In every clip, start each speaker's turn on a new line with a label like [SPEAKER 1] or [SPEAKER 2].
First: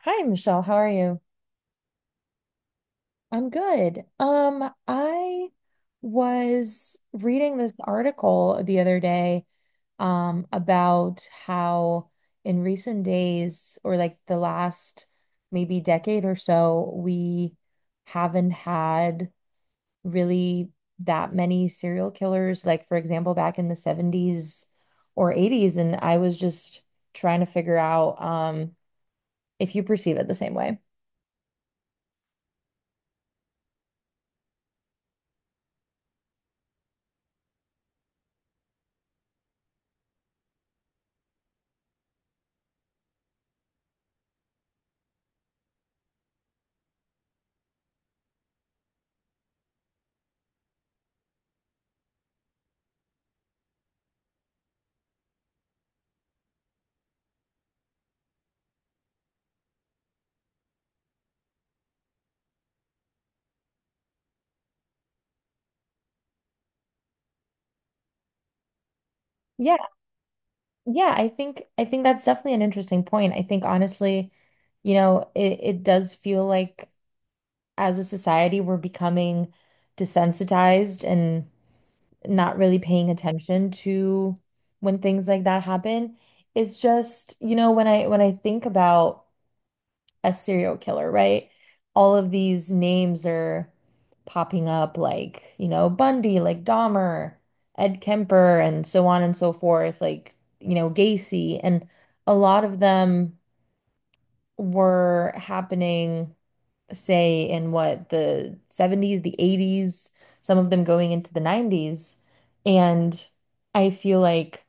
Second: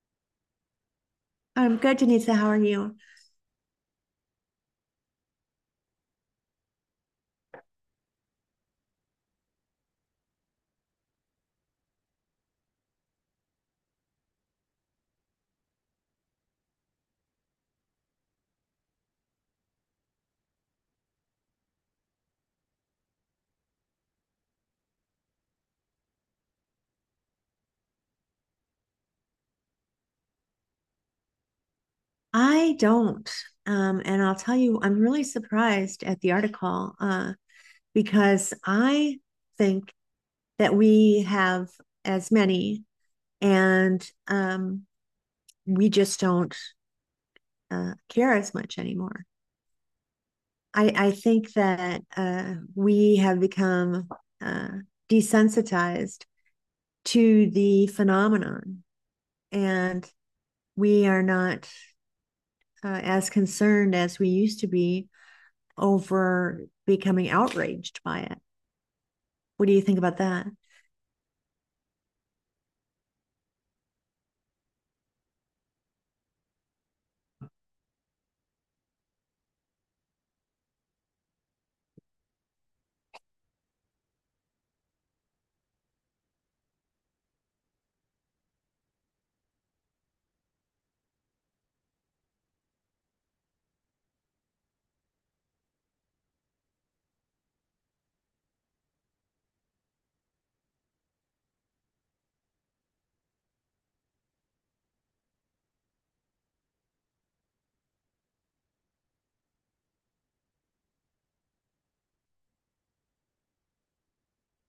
[SPEAKER 1] Hi, Michelle. How are you?
[SPEAKER 2] I'm good, Denisa. How are you?
[SPEAKER 1] I'm good. I was reading this article the other day, about how in recent days, or like the last maybe decade or so, we haven't had really that many serial killers. Like, for example, back in the 70s or 80s, and I was just trying to figure out, if you perceive it the same way.
[SPEAKER 2] I don't. And I'll tell you, I'm really surprised at the article because I think that we have as many and we just don't care as much anymore. I think that we have become uh, desensitized to the phenomenon and we are not as concerned as we used to be over becoming outraged by it. What do
[SPEAKER 1] Yeah.
[SPEAKER 2] you think about that?
[SPEAKER 1] Yeah, I think that's definitely an interesting point. I think honestly, it does feel like as a society we're becoming desensitized and not really paying attention to when things like that happen. It's just, when I think about a serial killer, right? All of these names are popping up, like, Bundy, like Dahmer, Ed Kemper, and so on and so forth, like, Gacy. And a lot of them were happening, say, in what, the 70s, the 80s, some of them going into the 90s. And I feel like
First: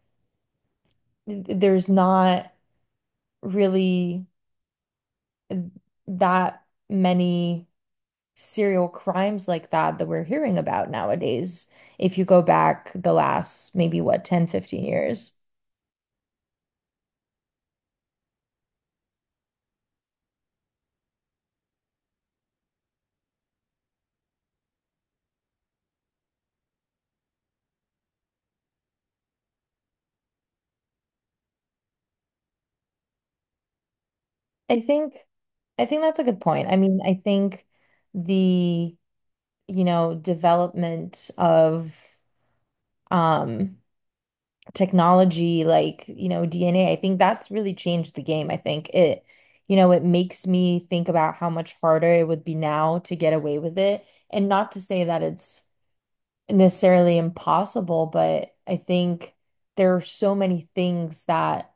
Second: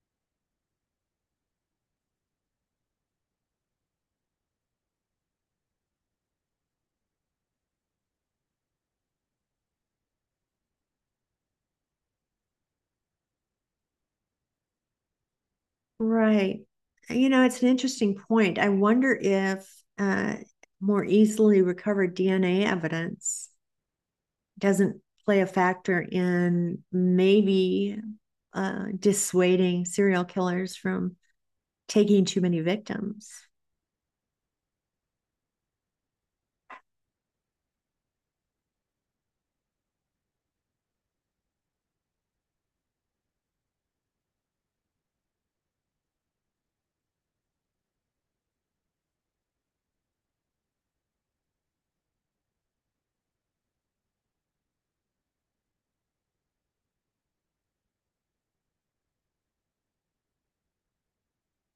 [SPEAKER 1] there's not really that many serial crimes like that that we're hearing about nowadays, if you go back the last maybe what 10-15 years.
[SPEAKER 2] Right. You know, it's an interesting point. I wonder if uh, more easily recovered DNA evidence doesn't play a factor in maybe dissuading serial killers from taking too many victims.
[SPEAKER 1] I think I think that's a good point. I mean, I think the development of um technology like, DNA, I think that's really changed the game. I think it makes me think about how much harder it would be now to get away with it. And not to say that it's necessarily impossible, but I think there are so many things that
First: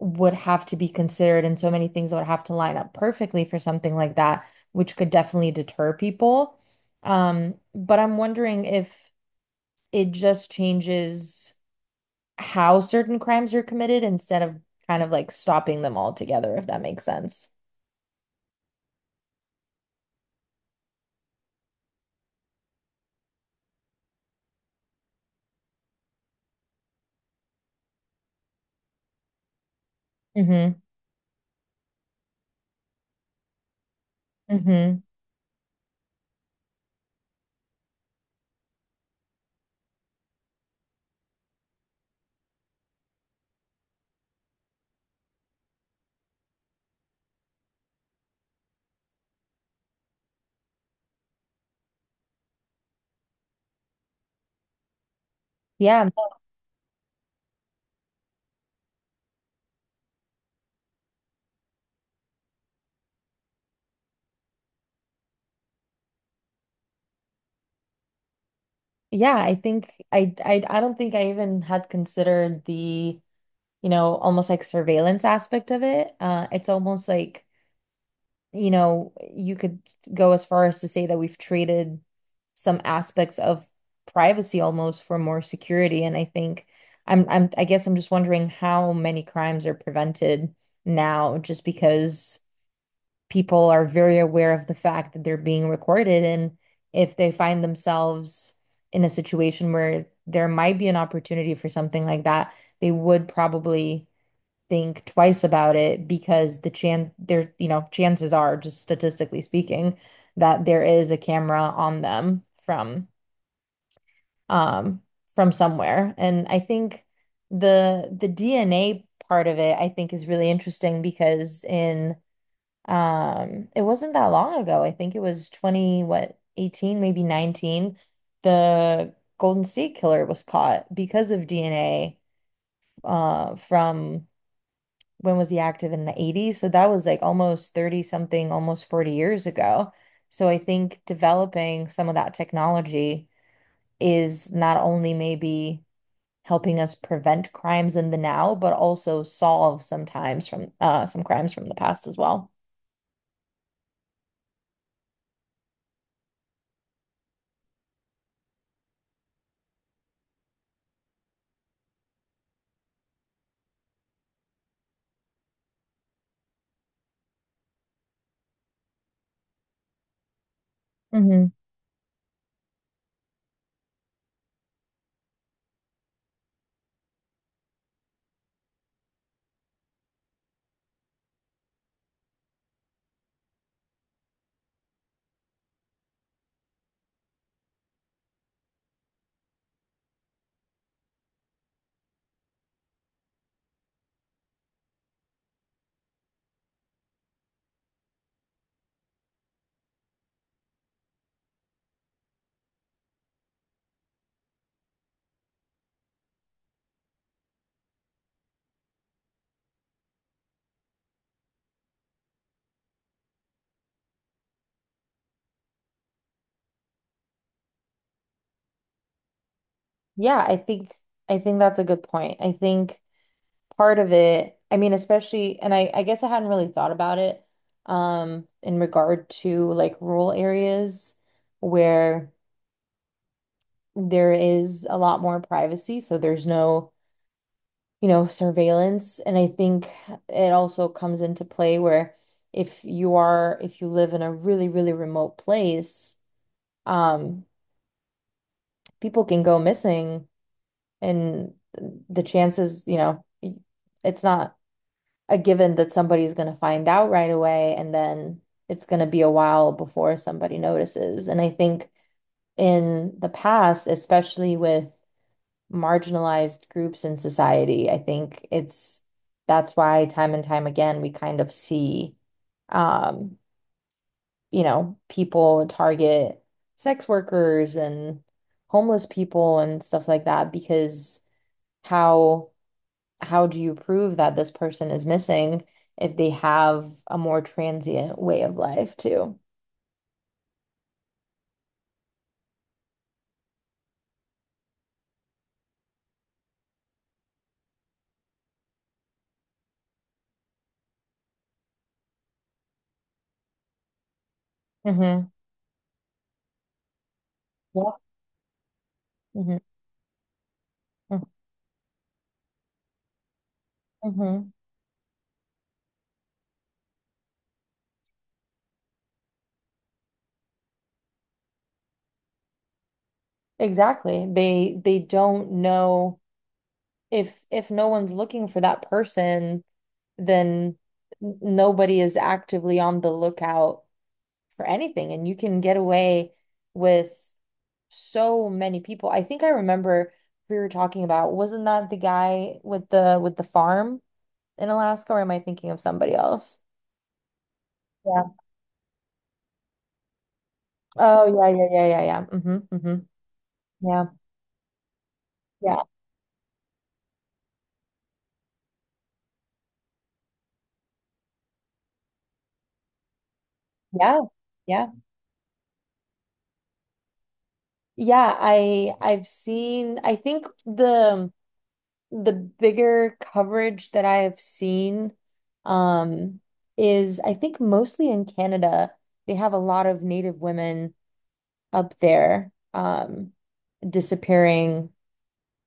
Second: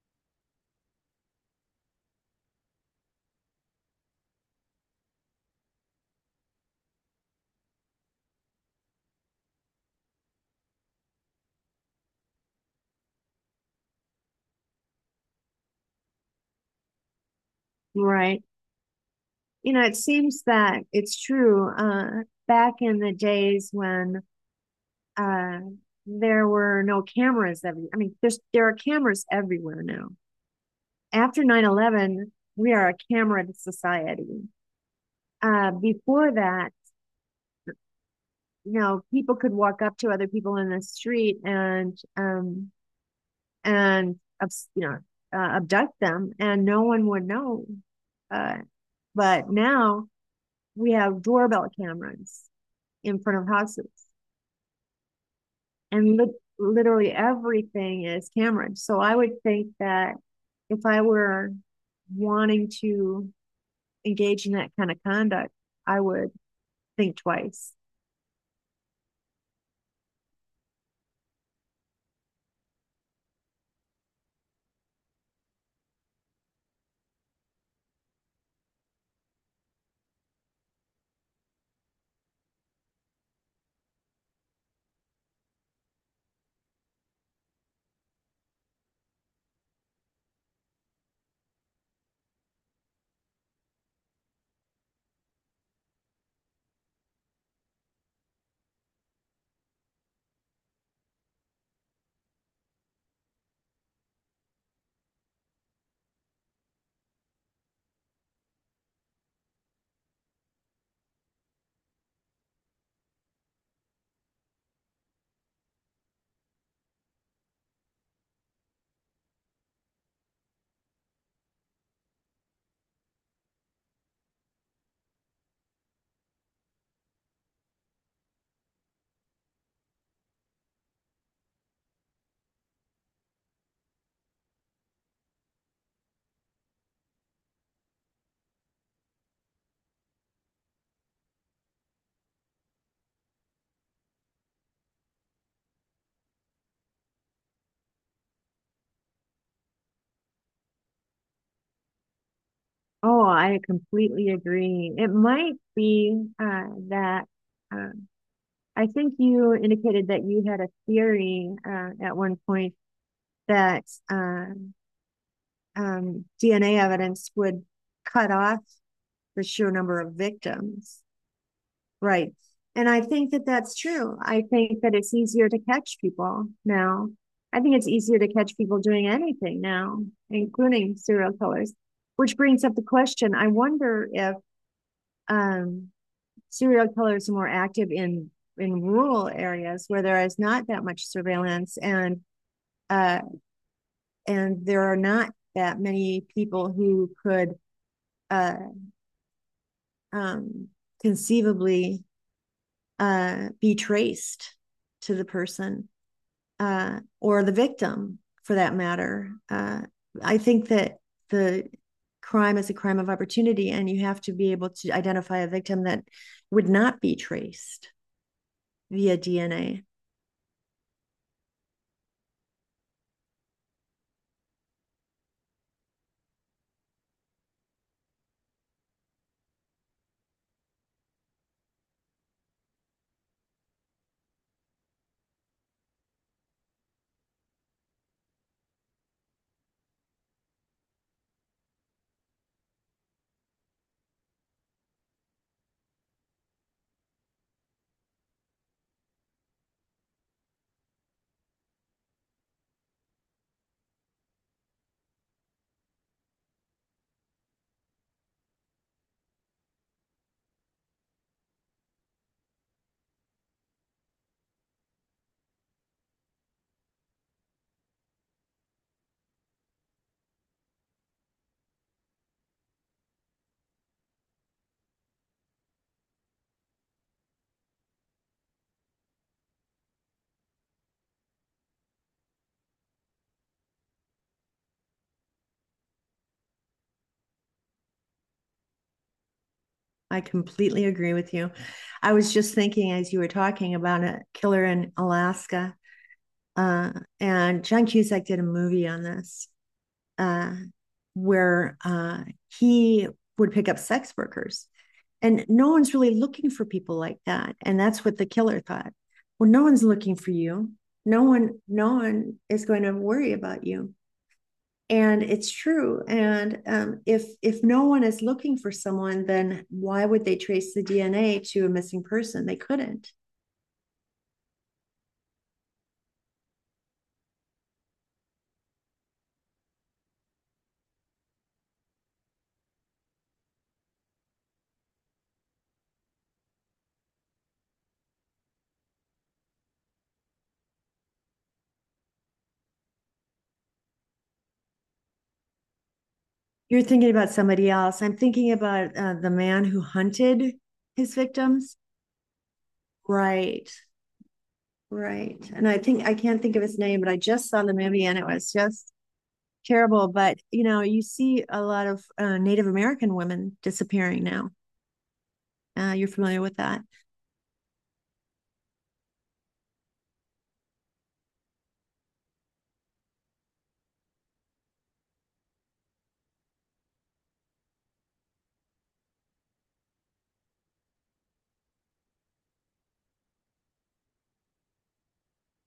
[SPEAKER 1] would have to be considered and so many things that would have to line up perfectly for something like that, which could definitely deter people. But I'm wondering if it just changes how certain crimes are committed instead of kind of like stopping them altogether, if that makes sense.
[SPEAKER 2] Right. You know, it seems that it's true. Back in the days when uh, there were no cameras every I mean there are cameras everywhere now
[SPEAKER 1] Hmm.
[SPEAKER 2] after 9/11. We are a camera society
[SPEAKER 1] Hmm.
[SPEAKER 2] uh, Before that, you know, people could walk up to other people in the street and you know, abduct them and no one would know, uh, but now we have doorbell cameras in front of houses
[SPEAKER 1] Yeah.
[SPEAKER 2] and lit literally everything is Cameron. So I would think that if I were wanting to engage in that kind of conduct, I would think twice.
[SPEAKER 1] Yeah, I think I don't think I even had considered the almost like surveillance aspect of it. It's almost like, you could go as far as to say that we've traded some aspects of privacy almost for more security. And I think I guess I'm just wondering how many crimes are prevented now just because people are very aware of the fact that they're being recorded. And if they find themselves in a situation where there might be an opportunity for something like that, they would probably think twice about it because there, chances are, just statistically speaking, that there is a camera on them from um from somewhere. And I think the DNA part of it, I think, is really interesting because in it wasn't that long ago. I think it was 20, what, 18, maybe 19, the Golden State Killer was caught because of DNA from when was he active in the 80s? So that was like almost 30 something, almost 40 years ago. So I think developing some of that technology is not only maybe helping us prevent crimes in the now, but also solve sometimes from some crimes from the past as well.
[SPEAKER 2] Oh, I completely agree. It might be that uh, I think you indicated that you had a theory at one point that uh, DNA evidence would cut off the sheer number of victims.
[SPEAKER 1] Hmm.
[SPEAKER 2] Right. And I think that that's true. I think that it's easier to catch people now. I think it's easier to catch people doing anything now, including serial killers, which brings up the question. I wonder if um, serial killers are more active in rural areas where there is not that much surveillance uh, and there are not that many people who could uh, um, conceivably be traced to the person, or the victim for that matter. I think that the crime is a crime of opportunity, and you have to be able to identify a victim that would not be traced via DNA.
[SPEAKER 1] Yeah, I think that's a good point. I think part of it, I mean, especially, and I guess I hadn't really thought about it in regard to like rural areas where there is a lot more privacy, so there's no, surveillance. And I think it also comes into play where if you live in a really, really remote place, um, people can go missing and the chances, it's not a given that somebody's going to find out right away and then it's going to be a while before somebody notices. And I think in the past, especially with marginalized groups in society. I think it's that's why time and time again we kind of see um, people target sex workers and homeless people and stuff like that because how how do you prove that this person is missing if they have a more transient way of life too?
[SPEAKER 2] I completely agree with you. I was just thinking as you were talking about a killer in Alaska. Uh, and John Cusack did a movie on this, uh, where he would pick up sex workers.
[SPEAKER 1] Mm-hmm.
[SPEAKER 2] And no one's really looking for people like that. And
[SPEAKER 1] Yeah.
[SPEAKER 2] that's what the killer thought. Well,
[SPEAKER 1] Mm-hmm.
[SPEAKER 2] no one's looking for you. No
[SPEAKER 1] Mm-hmm.
[SPEAKER 2] one, no one is going to worry about you,
[SPEAKER 1] Mm-hmm.
[SPEAKER 2] and it's true. And if no one is looking for someone, then why would they trace the DNA to a missing person? They couldn't.
[SPEAKER 1] Exactly. They don't know if no one's looking for that person, then nobody is actively on the lookout for anything, and you can get away with so many people. I think I remember we were talking about, wasn't that the guy with the farm in Alaska, or am I thinking of somebody else?
[SPEAKER 2] You're thinking about somebody else. I'm
[SPEAKER 1] Yeah.
[SPEAKER 2] thinking about the man who hunted his
[SPEAKER 1] Oh, yeah, yeah,
[SPEAKER 2] victims.
[SPEAKER 1] yeah, yeah, yeah. Mm-hmm, mm-hmm.
[SPEAKER 2] Right.
[SPEAKER 1] Yeah.
[SPEAKER 2] Right. And I
[SPEAKER 1] Yeah.
[SPEAKER 2] think I can't think of his name, but I just saw the movie and it was just terrible. But you know, you see a lot of Native American women
[SPEAKER 1] Yeah.
[SPEAKER 2] disappearing now.
[SPEAKER 1] Yeah.
[SPEAKER 2] You're familiar with that,
[SPEAKER 1] Yeah, I've seen I think the bigger coverage that I have seen um, is I think mostly in Canada, they have a lot of Native women up there disappearing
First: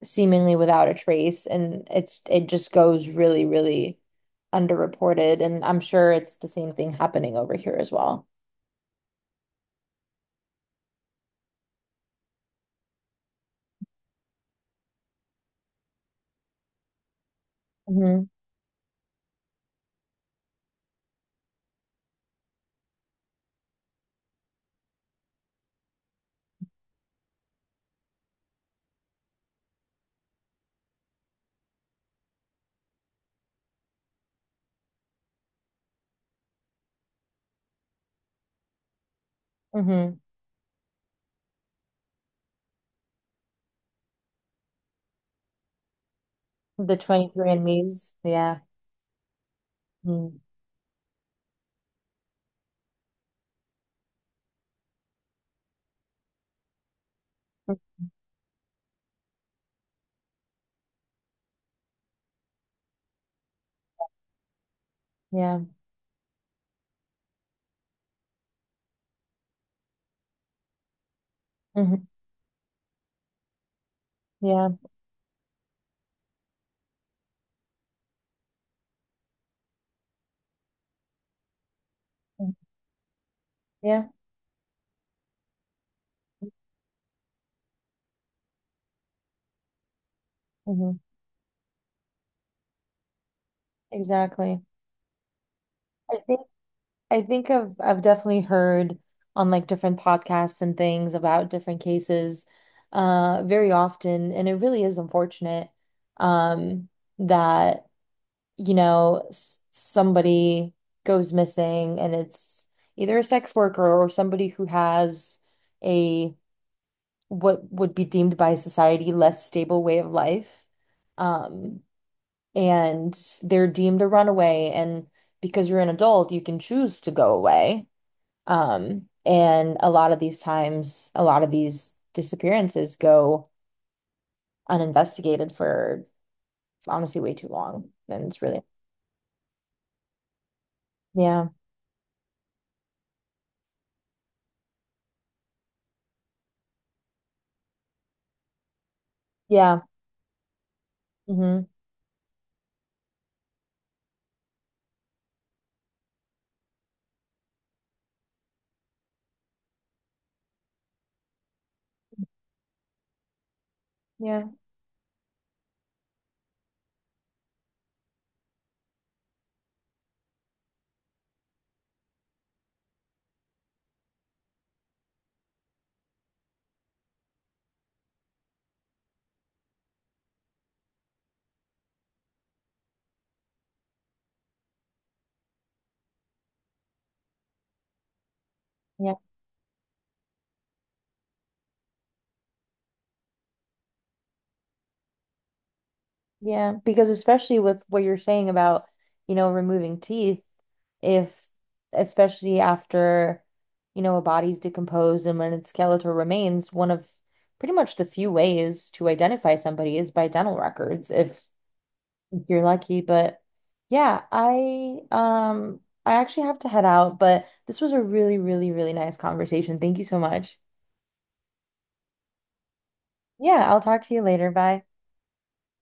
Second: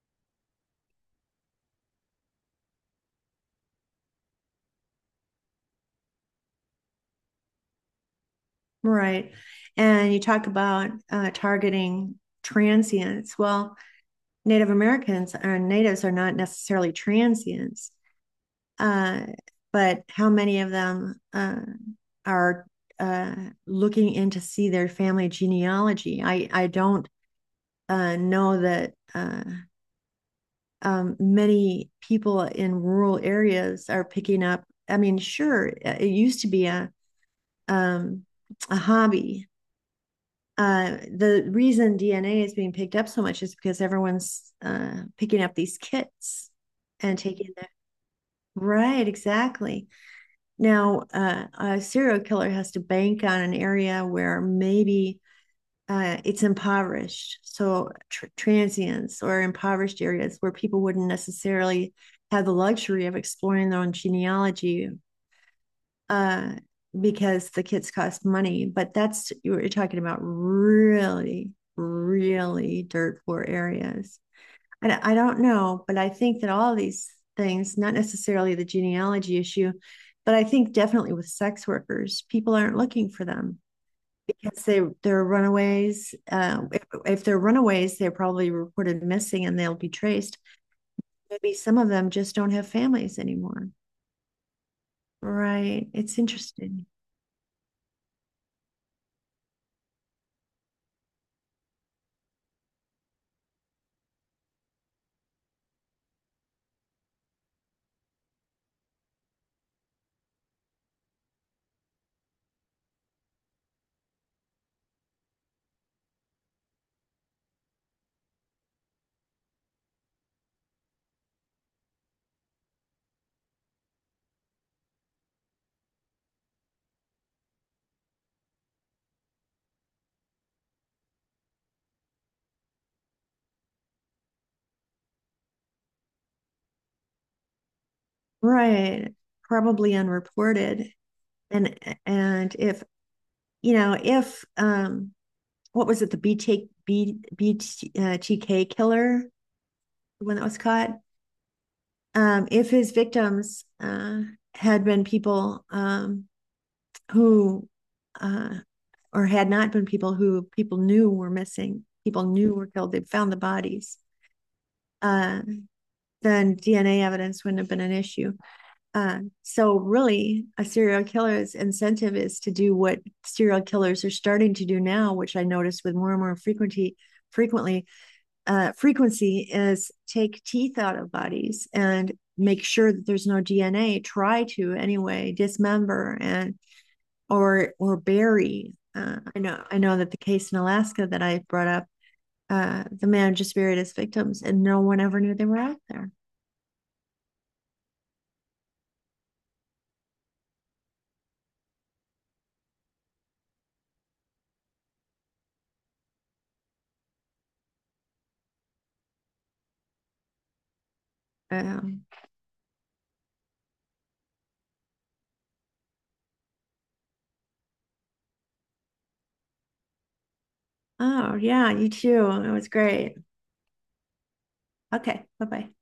[SPEAKER 1] seemingly without a trace, and it just goes really, really underreported, and I'm sure it's the same thing happening over here as well.
[SPEAKER 2] right? And you talk about targeting transients. Well, Native Americans or natives are not necessarily transients,
[SPEAKER 1] Hmm.
[SPEAKER 2] uh, but how many of them are uh, looking in to see their family genealogy? I don't know that many people in rural areas are picking up. I mean, sure, it used to be um, a hobby.
[SPEAKER 1] Hmm.
[SPEAKER 2] The reason DNA is being picked up so much is because everyone's picking up these kits
[SPEAKER 1] The
[SPEAKER 2] and taking their,
[SPEAKER 1] 23andMe's, and Me's.
[SPEAKER 2] right, exactly. Now a serial killer has to bank on an area where maybe it's impoverished. So transients or impoverished areas where people wouldn't necessarily have the luxury of exploring their own genealogy,
[SPEAKER 1] Yeah. Mm.
[SPEAKER 2] uh, because the kits cost money. But that's, you're talking about really,
[SPEAKER 1] Yeah. Hmm.
[SPEAKER 2] really dirt poor areas.
[SPEAKER 1] Yeah.
[SPEAKER 2] And I don't know, but I think that all these things, not necessarily the genealogy issue, but I think definitely with sex workers,
[SPEAKER 1] Mhm.
[SPEAKER 2] people aren't looking for them.
[SPEAKER 1] Yeah.
[SPEAKER 2] Yes, they're runaways. If they're runaways, they're probably reported missing and they'll be traced.
[SPEAKER 1] Hmm.
[SPEAKER 2] Maybe some of them just don't have families anymore.
[SPEAKER 1] Exactly.
[SPEAKER 2] Right.
[SPEAKER 1] I
[SPEAKER 2] It's
[SPEAKER 1] think
[SPEAKER 2] interesting.
[SPEAKER 1] I think I've definitely heard on like different podcasts and things about different cases very often and it really is unfortunate um that you know s somebody goes missing and it's either a sex worker or somebody who has a, what would be deemed by society, less stable way of life, um and they're deemed a runaway, and because you're an adult you can choose to go away, and a lot of these times, a lot of these disappearances go uninvestigated for honestly way too long. And it's really.
[SPEAKER 2] Right. Probably unreported.
[SPEAKER 1] Yeah,
[SPEAKER 2] And and if you know, if what was it, the BT, killer,
[SPEAKER 1] yeah.
[SPEAKER 2] the one that was caught?
[SPEAKER 1] Hmm.
[SPEAKER 2] If his victims had been people who uh or had not been people who people knew were missing, people knew were killed, they found the bodies,
[SPEAKER 1] Yeah,
[SPEAKER 2] uh, then DNA evidence wouldn't have been an issue. So really, a serial killer's incentive is to do what serial killers are starting to do now, which I notice with more and more frequency. Frequently, Frequency is take teeth out of bodies and make sure that there's no DNA. Try to anyway dismember and or bury.
[SPEAKER 1] yeah,
[SPEAKER 2] I know that the case in Alaska that I brought up, the man just buried his victims, and no one ever knew they were out there.
[SPEAKER 1] yeah. Because especially with what you're saying about, removing teeth, if especially after, a body's decomposed and when its skeletal remains, one of pretty much the few ways to identify somebody is by dental records. If
[SPEAKER 2] Um,
[SPEAKER 1] if you're lucky, but yeah, I actually have to head out, but this was a really, really, really nice conversation. Thank you so much.
[SPEAKER 2] oh yeah, you too. It was great.
[SPEAKER 1] Yeah, I'll talk to you later. Bye.
[SPEAKER 2] Okay, bye bye.